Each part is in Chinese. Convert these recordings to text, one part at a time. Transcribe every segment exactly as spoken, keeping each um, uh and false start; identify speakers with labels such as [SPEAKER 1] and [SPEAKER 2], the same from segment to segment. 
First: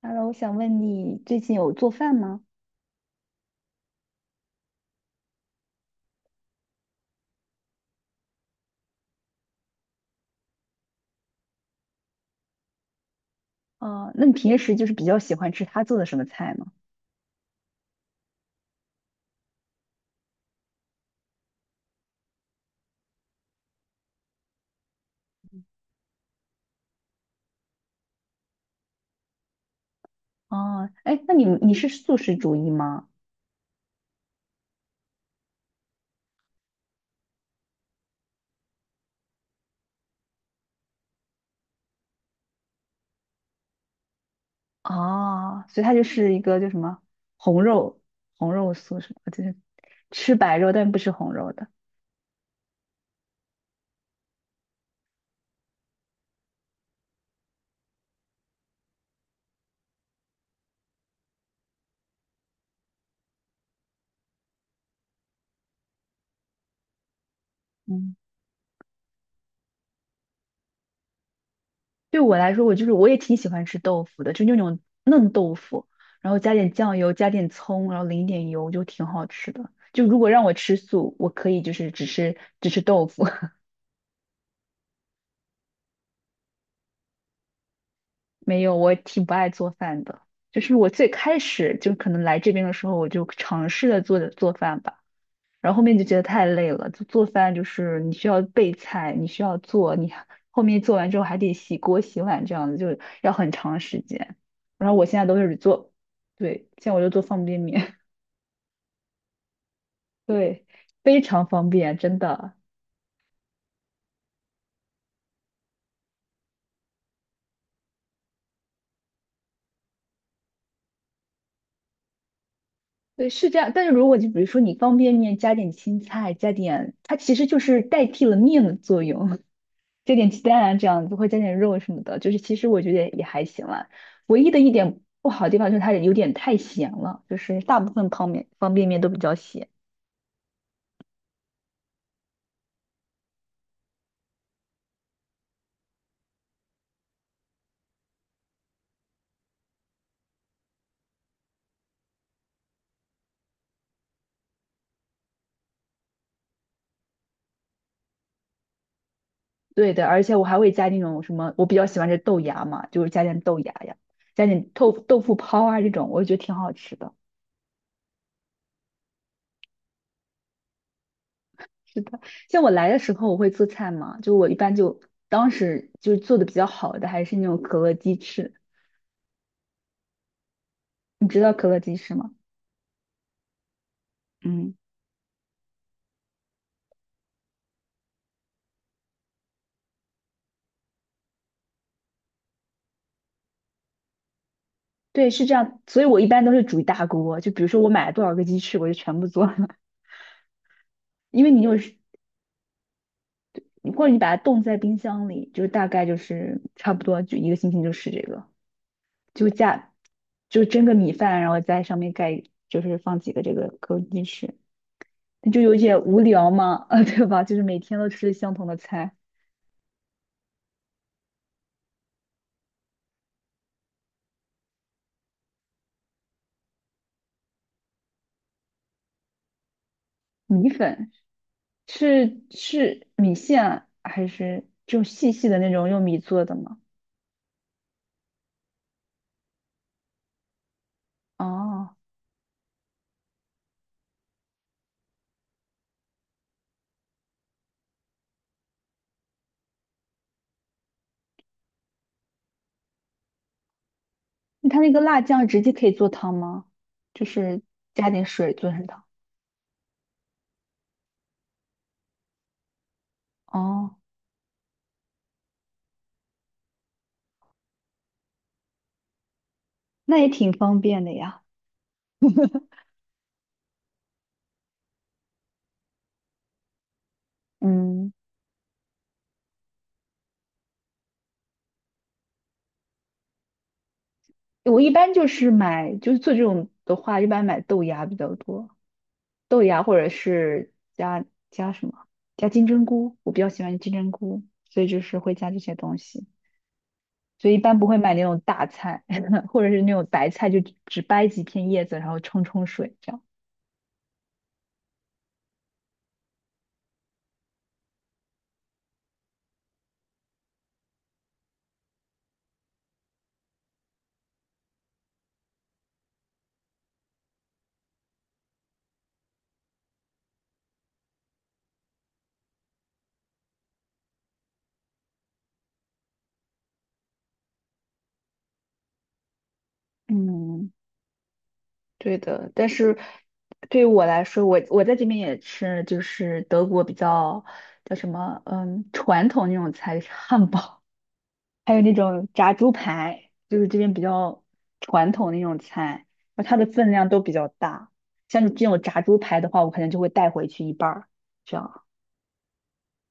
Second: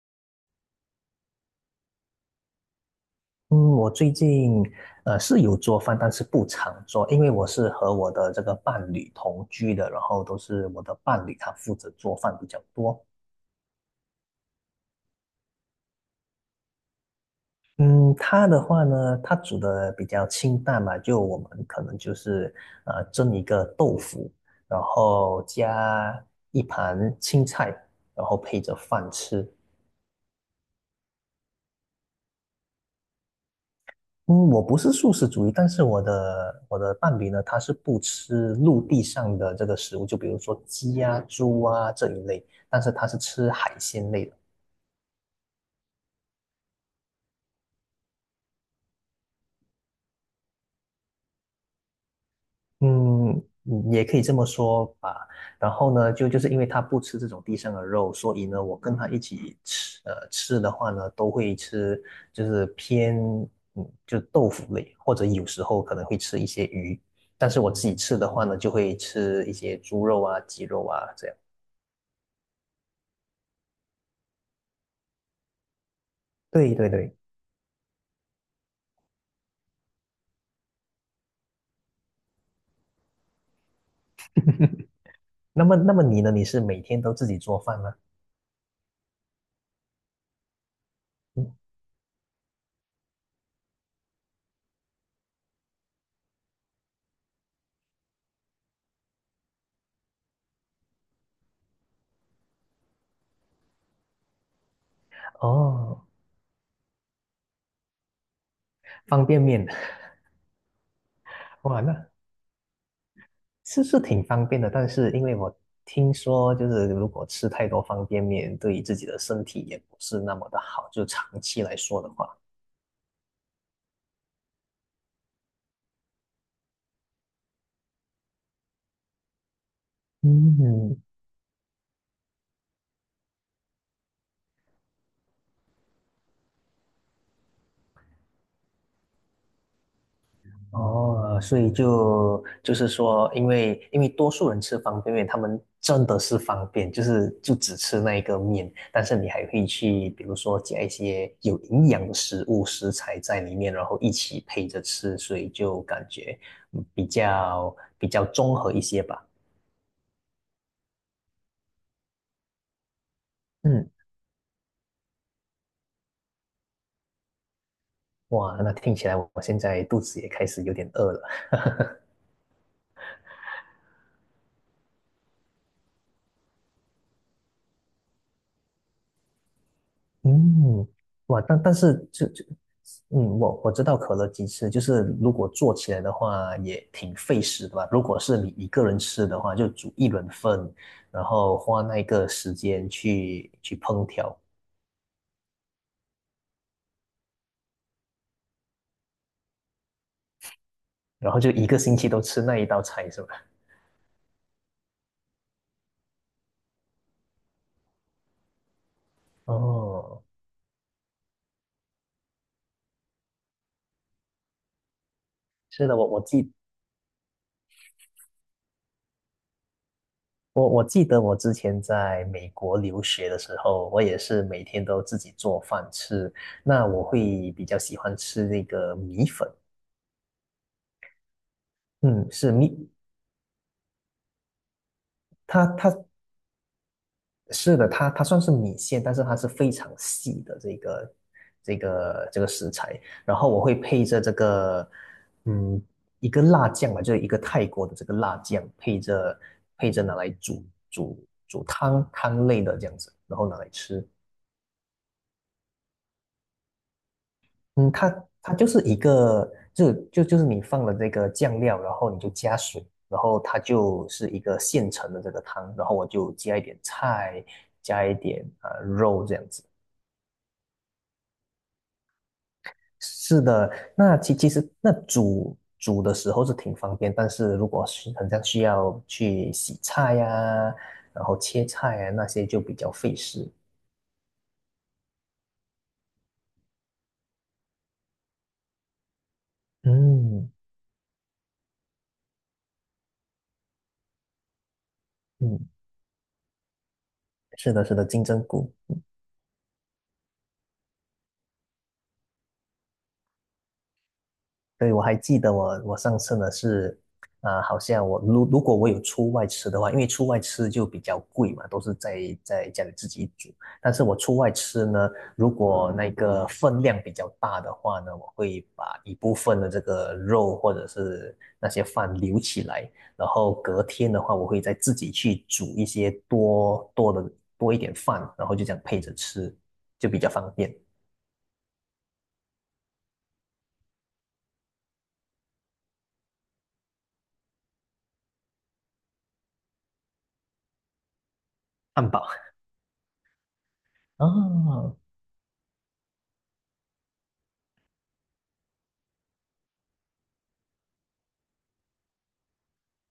[SPEAKER 1] Hello，我想问你最近有做饭吗？
[SPEAKER 2] 嗯，我最近呃是有做饭，但是不常做，因为我是和我的这个伴侣同居的，然后都是我的伴侣他负责做饭比较多。
[SPEAKER 1] 哦，那你平时就是比较喜欢吃他做的什么菜吗？
[SPEAKER 2] 嗯，他的话呢，他煮的比较清淡嘛，就我们可能就是呃蒸一个豆腐，然后加一盘青菜，然后配着饭吃。
[SPEAKER 1] 哦，哎，那你你是素食主义吗？
[SPEAKER 2] 嗯，我不是素食主义，但是我的我的伴侣呢，他是不吃陆地上的这个食物，就比如说鸡啊、猪啊这一类，但是他是吃海鲜类的。
[SPEAKER 1] 哦，所以他就是一个叫什么红肉红肉素食，就是吃白肉但不吃红肉的。
[SPEAKER 2] 嗯，嗯也可以这么说吧。然后呢，就就是因为他不吃这种地上的肉，所以呢，我跟他一起吃，呃，吃的话呢，都会吃就是偏嗯，就豆腐类，或者有时候可能会吃一些鱼，但是我自己
[SPEAKER 1] 嗯，
[SPEAKER 2] 吃的话呢，就会吃一些猪肉啊、鸡肉啊这样。
[SPEAKER 1] 对我来说，我就是我也挺喜欢吃豆腐的，就那种嫩豆腐，然后加点
[SPEAKER 2] 对对
[SPEAKER 1] 酱油，
[SPEAKER 2] 对。
[SPEAKER 1] 加点葱，然后淋一点油，就挺好吃的。就如果让我吃素，我可以就是只吃只吃豆腐。
[SPEAKER 2] 那么，那么你呢？你是每天都自己做饭吗？
[SPEAKER 1] 没有，我挺不爱做饭的。就是我最开
[SPEAKER 2] 嗯。
[SPEAKER 1] 始就可能来这边的时候，我就尝试着做做饭吧，然后后面就觉得太累了。就做饭就是你需要备菜，你需要做，你还后面做完之后还得洗锅洗碗，这样子就要很长时间。然后我现在都是做，
[SPEAKER 2] 哦，
[SPEAKER 1] 对，现在我就做方便面，
[SPEAKER 2] 方便面。
[SPEAKER 1] 对，非常 方
[SPEAKER 2] 哇，
[SPEAKER 1] 便，
[SPEAKER 2] 那
[SPEAKER 1] 真的。
[SPEAKER 2] 是是挺方便的。但是因为我听说，就是如果吃太多方便面，对自己的身体也不是那么的好，就长期来说的话。
[SPEAKER 1] 对，是这样。但是如果就比如说你方便面加点青菜，加点，它其实就是代替了面的作用。加点鸡蛋啊，这
[SPEAKER 2] 嗯。
[SPEAKER 1] 样子会加点肉什么的，就是其实我觉得也还行啦。唯一的一点不好的地方就是它有点太咸了，就是大部分泡面方便面都比较咸。
[SPEAKER 2] 哦，所以就就是说，因为因为多数人吃方便面，他们真的是方便，就是就只吃那一个面，但是你还可以去，比如说加一些有营养的食物食材在里面，然后一起配着吃，所以就感觉嗯比较比较综合一些吧。
[SPEAKER 1] 对的，而且我还会加那种什么，我比较喜欢吃豆芽嘛，就是加点豆芽
[SPEAKER 2] 嗯。
[SPEAKER 1] 呀，加点豆豆腐泡啊这种，我觉得挺好吃的。
[SPEAKER 2] 哇，那听起来我现在肚子也开始有点饿了。
[SPEAKER 1] 是的，像我来的时候我会做菜嘛，就我一般就当时就做的比较好的还是那种可乐鸡翅，
[SPEAKER 2] 嗯。
[SPEAKER 1] 你知
[SPEAKER 2] 哇，
[SPEAKER 1] 道
[SPEAKER 2] 但
[SPEAKER 1] 可
[SPEAKER 2] 但
[SPEAKER 1] 乐鸡
[SPEAKER 2] 是
[SPEAKER 1] 翅
[SPEAKER 2] 就
[SPEAKER 1] 吗？
[SPEAKER 2] 就，嗯，我我知道可乐鸡翅，
[SPEAKER 1] 嗯。
[SPEAKER 2] 就是如果做起来的话也挺费时的吧。如果是你一个人吃的话，就煮一轮份，然后花那个时间去去烹调，
[SPEAKER 1] 对，是这样，所以我一般都是煮一大锅，就比如说我买了多少个鸡翅，我就全部做了，
[SPEAKER 2] 然后
[SPEAKER 1] 因为
[SPEAKER 2] 就
[SPEAKER 1] 你
[SPEAKER 2] 一
[SPEAKER 1] 有
[SPEAKER 2] 个
[SPEAKER 1] 时，
[SPEAKER 2] 星期都吃那一道菜，是吧？
[SPEAKER 1] 或者你把它冻在冰箱里，就是大概就是差不多就一个星期就是这个，就加
[SPEAKER 2] 哦，
[SPEAKER 1] 就蒸个米饭，然后在上面盖就是放几个这个枸杞鸡翅，那就有
[SPEAKER 2] 是的，
[SPEAKER 1] 点
[SPEAKER 2] 我
[SPEAKER 1] 无
[SPEAKER 2] 我
[SPEAKER 1] 聊
[SPEAKER 2] 记
[SPEAKER 1] 嘛，啊，对吧？就是每天都吃相同的菜，
[SPEAKER 2] 我我记得我之前在美国留学的时候，我也是每天都自己做饭吃。那我会比较喜欢吃那个米粉。
[SPEAKER 1] 米粉
[SPEAKER 2] 嗯，
[SPEAKER 1] 是
[SPEAKER 2] 是米
[SPEAKER 1] 是米线啊还是就细细的
[SPEAKER 2] 它
[SPEAKER 1] 那种
[SPEAKER 2] 它
[SPEAKER 1] 用米做的吗？
[SPEAKER 2] 是的，它它算是米线，但是它是非常细的这个这
[SPEAKER 1] 哦。
[SPEAKER 2] 个这个食材。然后我会配着这个，嗯，一个辣酱吧，就是一个泰国的这个辣酱，配着配着拿来煮煮煮汤汤类的这样子，然后拿来吃。
[SPEAKER 1] 它那个辣酱直接可以做汤吗？就是
[SPEAKER 2] 嗯，
[SPEAKER 1] 加点
[SPEAKER 2] 它
[SPEAKER 1] 水
[SPEAKER 2] 它就
[SPEAKER 1] 做
[SPEAKER 2] 是
[SPEAKER 1] 成
[SPEAKER 2] 一
[SPEAKER 1] 汤。
[SPEAKER 2] 个，就就就是你放了这个酱料，然后你就加水，然后它
[SPEAKER 1] 哦，
[SPEAKER 2] 就是一个现成的这个汤，然后我就加一点菜，加一点啊、呃肉这样子。
[SPEAKER 1] 那也挺方便的呀。
[SPEAKER 2] 是的，那其其实那煮煮的时候是挺方便，但是如果
[SPEAKER 1] 嗯，
[SPEAKER 2] 是很像需要去洗菜呀、然后切菜呀那些就比较费事。
[SPEAKER 1] 我一般就是买，就是做这种的话，一般买豆芽比较多，豆芽或者
[SPEAKER 2] 嗯。
[SPEAKER 1] 是加加什么，加金针菇，我比较喜欢金针菇，所以就是会加这
[SPEAKER 2] 嗯，
[SPEAKER 1] 些东西，所以一
[SPEAKER 2] 是
[SPEAKER 1] 般
[SPEAKER 2] 的，
[SPEAKER 1] 不
[SPEAKER 2] 是
[SPEAKER 1] 会
[SPEAKER 2] 的，
[SPEAKER 1] 买那
[SPEAKER 2] 金
[SPEAKER 1] 种
[SPEAKER 2] 针
[SPEAKER 1] 大
[SPEAKER 2] 菇。
[SPEAKER 1] 菜，或者是那种白菜，就只只掰几片叶子，然后冲冲水这样。
[SPEAKER 2] 对，我还记得我我上次呢是，啊，好像我如如果我有出外吃的话，因为出外吃就比较贵嘛，都是在在家里自己煮。但是我出外吃呢，如果那个分量比较大的话呢，我会把一部分的这个肉或者是那些饭留起来，然后隔天的话，我会再自己去煮一些多多的多一点饭，然后就这样配着吃，就比较方
[SPEAKER 1] 嗯。
[SPEAKER 2] 便。
[SPEAKER 1] 对的，但是对于我来说，我我在这边也吃，就是德国比较叫什么，嗯，传统那种菜，汉堡，还有那
[SPEAKER 2] 汉堡。
[SPEAKER 1] 种炸 猪排，就是这边比较
[SPEAKER 2] 啊，
[SPEAKER 1] 传统的那种菜，然后它的分量都比较大。像这种炸猪排的话，我可能就会带回去一半儿，这样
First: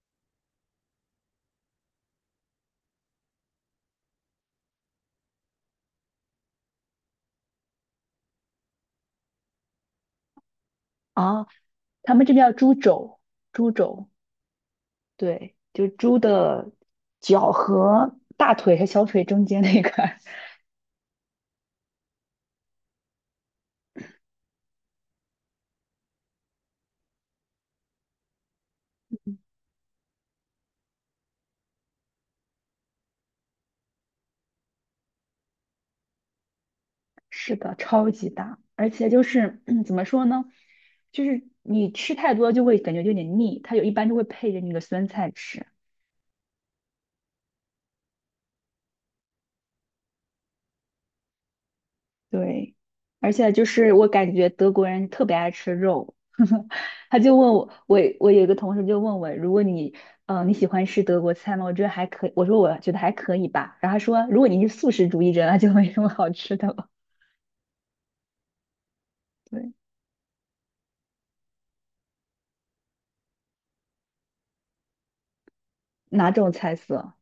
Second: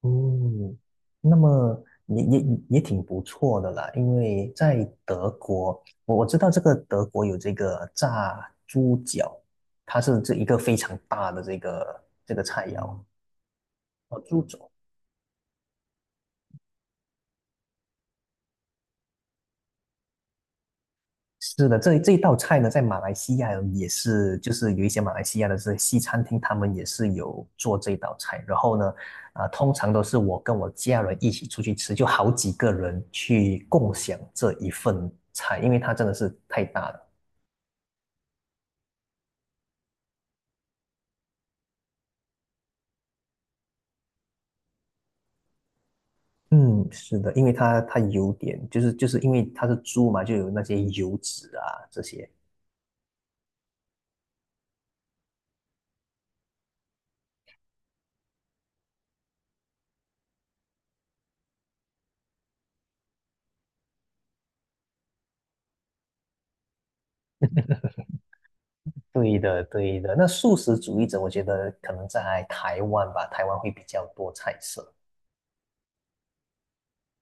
[SPEAKER 2] 嗯，那么也也也挺不错的啦，因为在德国，我我知道这个德国有这个炸猪脚，它是这一个非常大的
[SPEAKER 1] 啊。
[SPEAKER 2] 这个
[SPEAKER 1] 他们这
[SPEAKER 2] 这个
[SPEAKER 1] 边叫
[SPEAKER 2] 菜
[SPEAKER 1] 猪
[SPEAKER 2] 肴。
[SPEAKER 1] 肘，猪肘，
[SPEAKER 2] 哦，猪肘。
[SPEAKER 1] 对，就是猪的脚和大腿和小腿中间那个
[SPEAKER 2] 是的，这这一道菜呢，在马来西亚也是，就是有一些马来西亚的这西餐厅，他们也是有做这道菜。然后呢，啊、通常都是我跟我家人一起出去吃，就好几个人去共享这一份菜，因为它真的是太大了。
[SPEAKER 1] 是的，超级大，而且就是 怎么说呢，就是你吃太多就会感觉有点腻，它有一般就会配着那个酸菜吃。
[SPEAKER 2] 嗯，是的，因为它它有点，就是就是因为它是猪嘛，就有那些油脂啊这些。
[SPEAKER 1] 对，而且就是我感觉德国人特别爱吃肉，他就问我，我我有一个同事就问我，如果你呃你喜欢吃德国菜吗？我觉得还可以，我说我觉得还可以吧。然后他说，如果你是素食主义者，那就没什么好吃的了。
[SPEAKER 2] 对的，
[SPEAKER 1] 对，
[SPEAKER 2] 对的。那素食主义者，我觉得可能在台湾吧，台湾会比较多菜色。
[SPEAKER 1] 哪种菜色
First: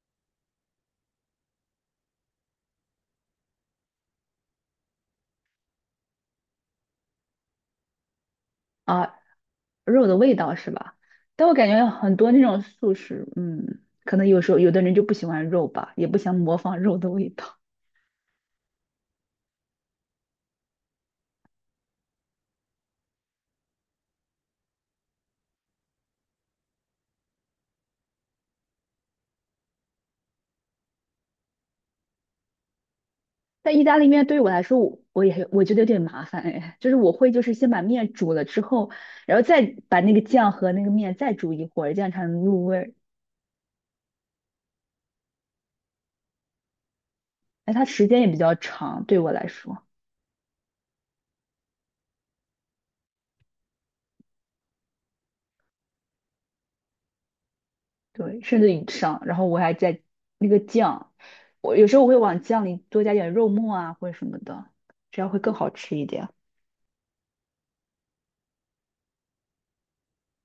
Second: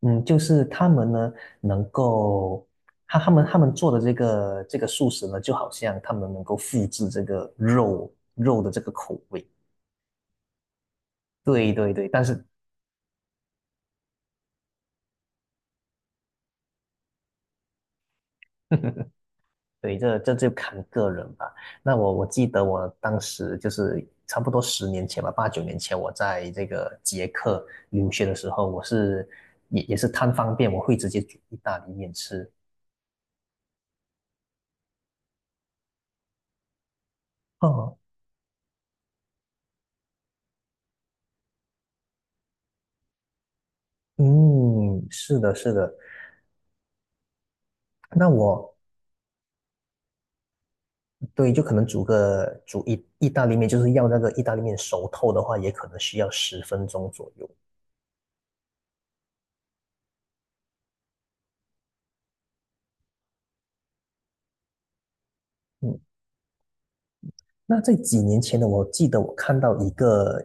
[SPEAKER 2] 嗯，就是他们呢，能够他他们他们做的这个这个素食呢，就好像他们能够复制这个肉肉的这个
[SPEAKER 1] 啊？
[SPEAKER 2] 口味。
[SPEAKER 1] 肉的味道是吧？但我感
[SPEAKER 2] 对
[SPEAKER 1] 觉
[SPEAKER 2] 对对，
[SPEAKER 1] 很
[SPEAKER 2] 但
[SPEAKER 1] 多那
[SPEAKER 2] 是
[SPEAKER 1] 种素食，嗯，可能有时候有的人就不喜欢肉吧，也不想模仿肉的味道。
[SPEAKER 2] 对，这这就看个人吧。那我我记得我当时就是差不多十年前吧，八九年前，我在这个捷克留学的时候，我是也也是贪方便，我会直接煮意大利面吃。
[SPEAKER 1] 但意大利面对于我来说，我我也我觉得有点麻烦哎，就是我会就是先把
[SPEAKER 2] 哦，
[SPEAKER 1] 面煮了之后，然后再把那个酱和那个面再煮一会儿，这样才能入味儿。
[SPEAKER 2] 嗯，是的，是的。
[SPEAKER 1] 哎，它时间也
[SPEAKER 2] 那
[SPEAKER 1] 比较
[SPEAKER 2] 我
[SPEAKER 1] 长，对我来说，
[SPEAKER 2] 对，就可能煮个煮意意大利面，就是要那个意大利面熟透的话，也可能需要十分钟左右。
[SPEAKER 1] 对，甚至以上。然后我还在那个酱，我有时候我会往酱里多加点肉末啊或者什么的，这样会更好吃
[SPEAKER 2] 嗯。
[SPEAKER 1] 一点。
[SPEAKER 2] 那在几年前呢，我记得我看到一个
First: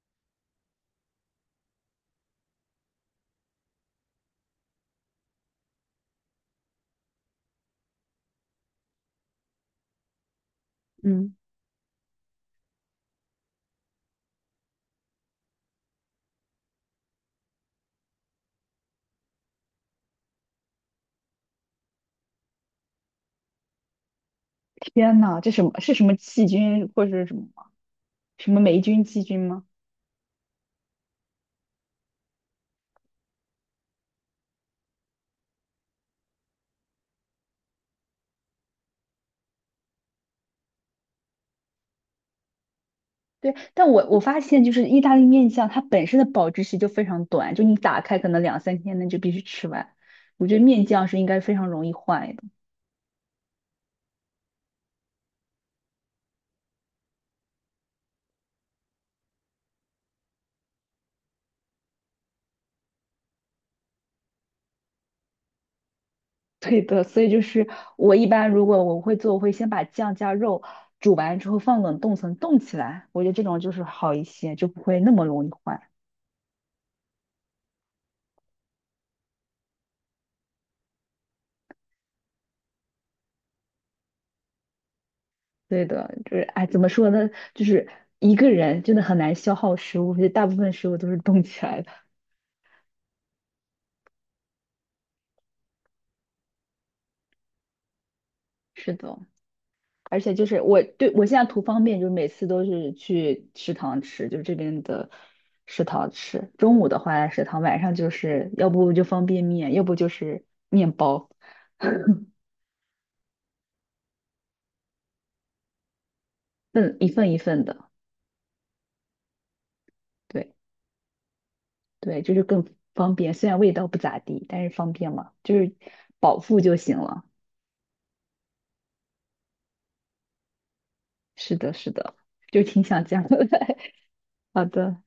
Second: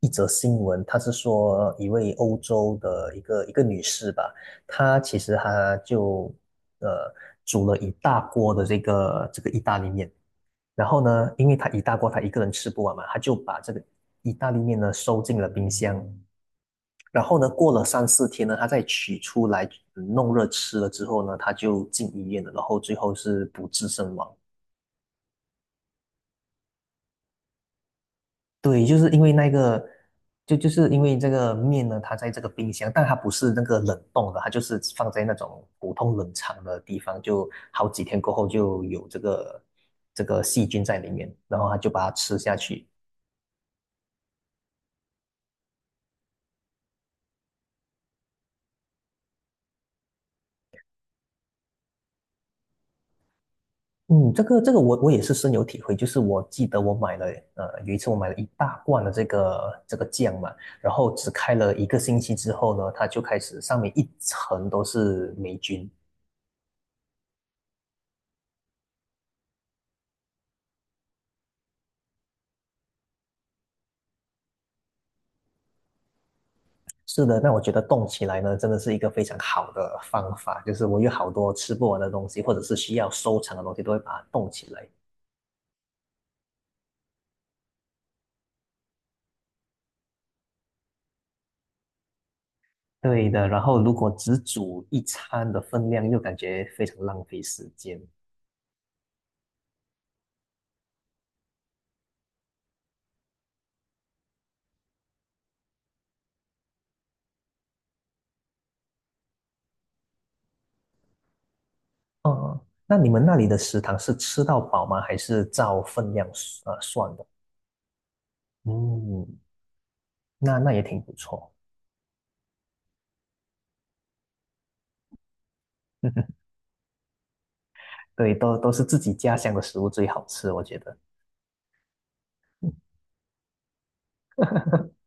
[SPEAKER 2] 一则新闻，他是说一位欧洲的一个一个女士吧，她其实她就呃煮了一大锅的这个这个意大利面，然后
[SPEAKER 1] 嗯。
[SPEAKER 2] 呢，因为她一大锅她一个人吃不完嘛，她就把这个意大利面呢收进了冰箱，然后呢过了三四天呢，她再取出来嗯弄热吃了之后呢，她就进医院了，然后最后是不治身亡。
[SPEAKER 1] 天呐，这什么是什么细菌或者是什么吗？什么霉
[SPEAKER 2] 对，就
[SPEAKER 1] 菌、
[SPEAKER 2] 是因
[SPEAKER 1] 细
[SPEAKER 2] 为
[SPEAKER 1] 菌
[SPEAKER 2] 那
[SPEAKER 1] 吗？
[SPEAKER 2] 个，就就是因为这个面呢，它在这个冰箱，但它不是那个冷冻的，它就是放在那种普通冷藏的地方，就好几天过后就有这个这个细菌在里面，然后它就把它吃下去。
[SPEAKER 1] 对，但我我发现就是意大利面酱，它本身的保质期就非常短，就你打开可能两三天内就必须吃完。我觉得面酱是应该非常容易坏的。
[SPEAKER 2] 嗯，这个这个我我也是深有体会，就是我记得我买了，呃，有一次我买了一大罐的这个这个酱嘛，然后只开了一个星期之后呢，它就开始上面一层都是霉菌。
[SPEAKER 1] 对的，所以就是我一般如果我会做，我会先把酱加肉煮完之后放冷冻层冻起来，我觉得这种就是好一些，就不会那么容易坏。
[SPEAKER 2] 是的，那我觉得动起来呢，真的是一个非常好的方法。就是我有好多吃不完的东西，或者是需要收藏的东西，都会把它冻起来。
[SPEAKER 1] 对的，就是哎，怎么说呢？就是一个人真的很难消耗食物，而且大部分食物都是冻起来的。
[SPEAKER 2] 对的，然后如果只煮一餐的分量，又感觉非常浪费时间。
[SPEAKER 1] 是的，而且就是我对我现在图方便，就是每次都是去食堂吃，就是这边的食堂吃。中午的话在食堂，晚上就是要不就方便面，要不就是面包，
[SPEAKER 2] 嗯，那你们那里的食堂是吃到饱吗？还是照分量呃
[SPEAKER 1] 份一
[SPEAKER 2] 算的？
[SPEAKER 1] 份一份的。
[SPEAKER 2] 嗯，
[SPEAKER 1] 对
[SPEAKER 2] 那那也挺不错。
[SPEAKER 1] 对，就是更方便，虽然味道不咋地，但是方便嘛，就是饱 腹就行了。
[SPEAKER 2] 对，都都是自己家乡的食物最好吃，我觉得。
[SPEAKER 1] 是的，是的，就挺想这样的。好的，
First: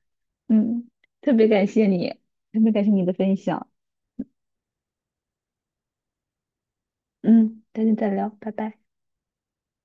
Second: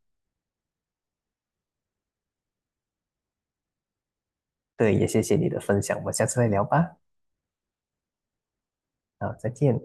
[SPEAKER 1] 嗯，特别感谢你，特别感谢你的分享。
[SPEAKER 2] 对，也谢谢你的分享，我们下次再聊吧。
[SPEAKER 1] 嗯，改天再聊，拜拜。
[SPEAKER 2] 好，再见。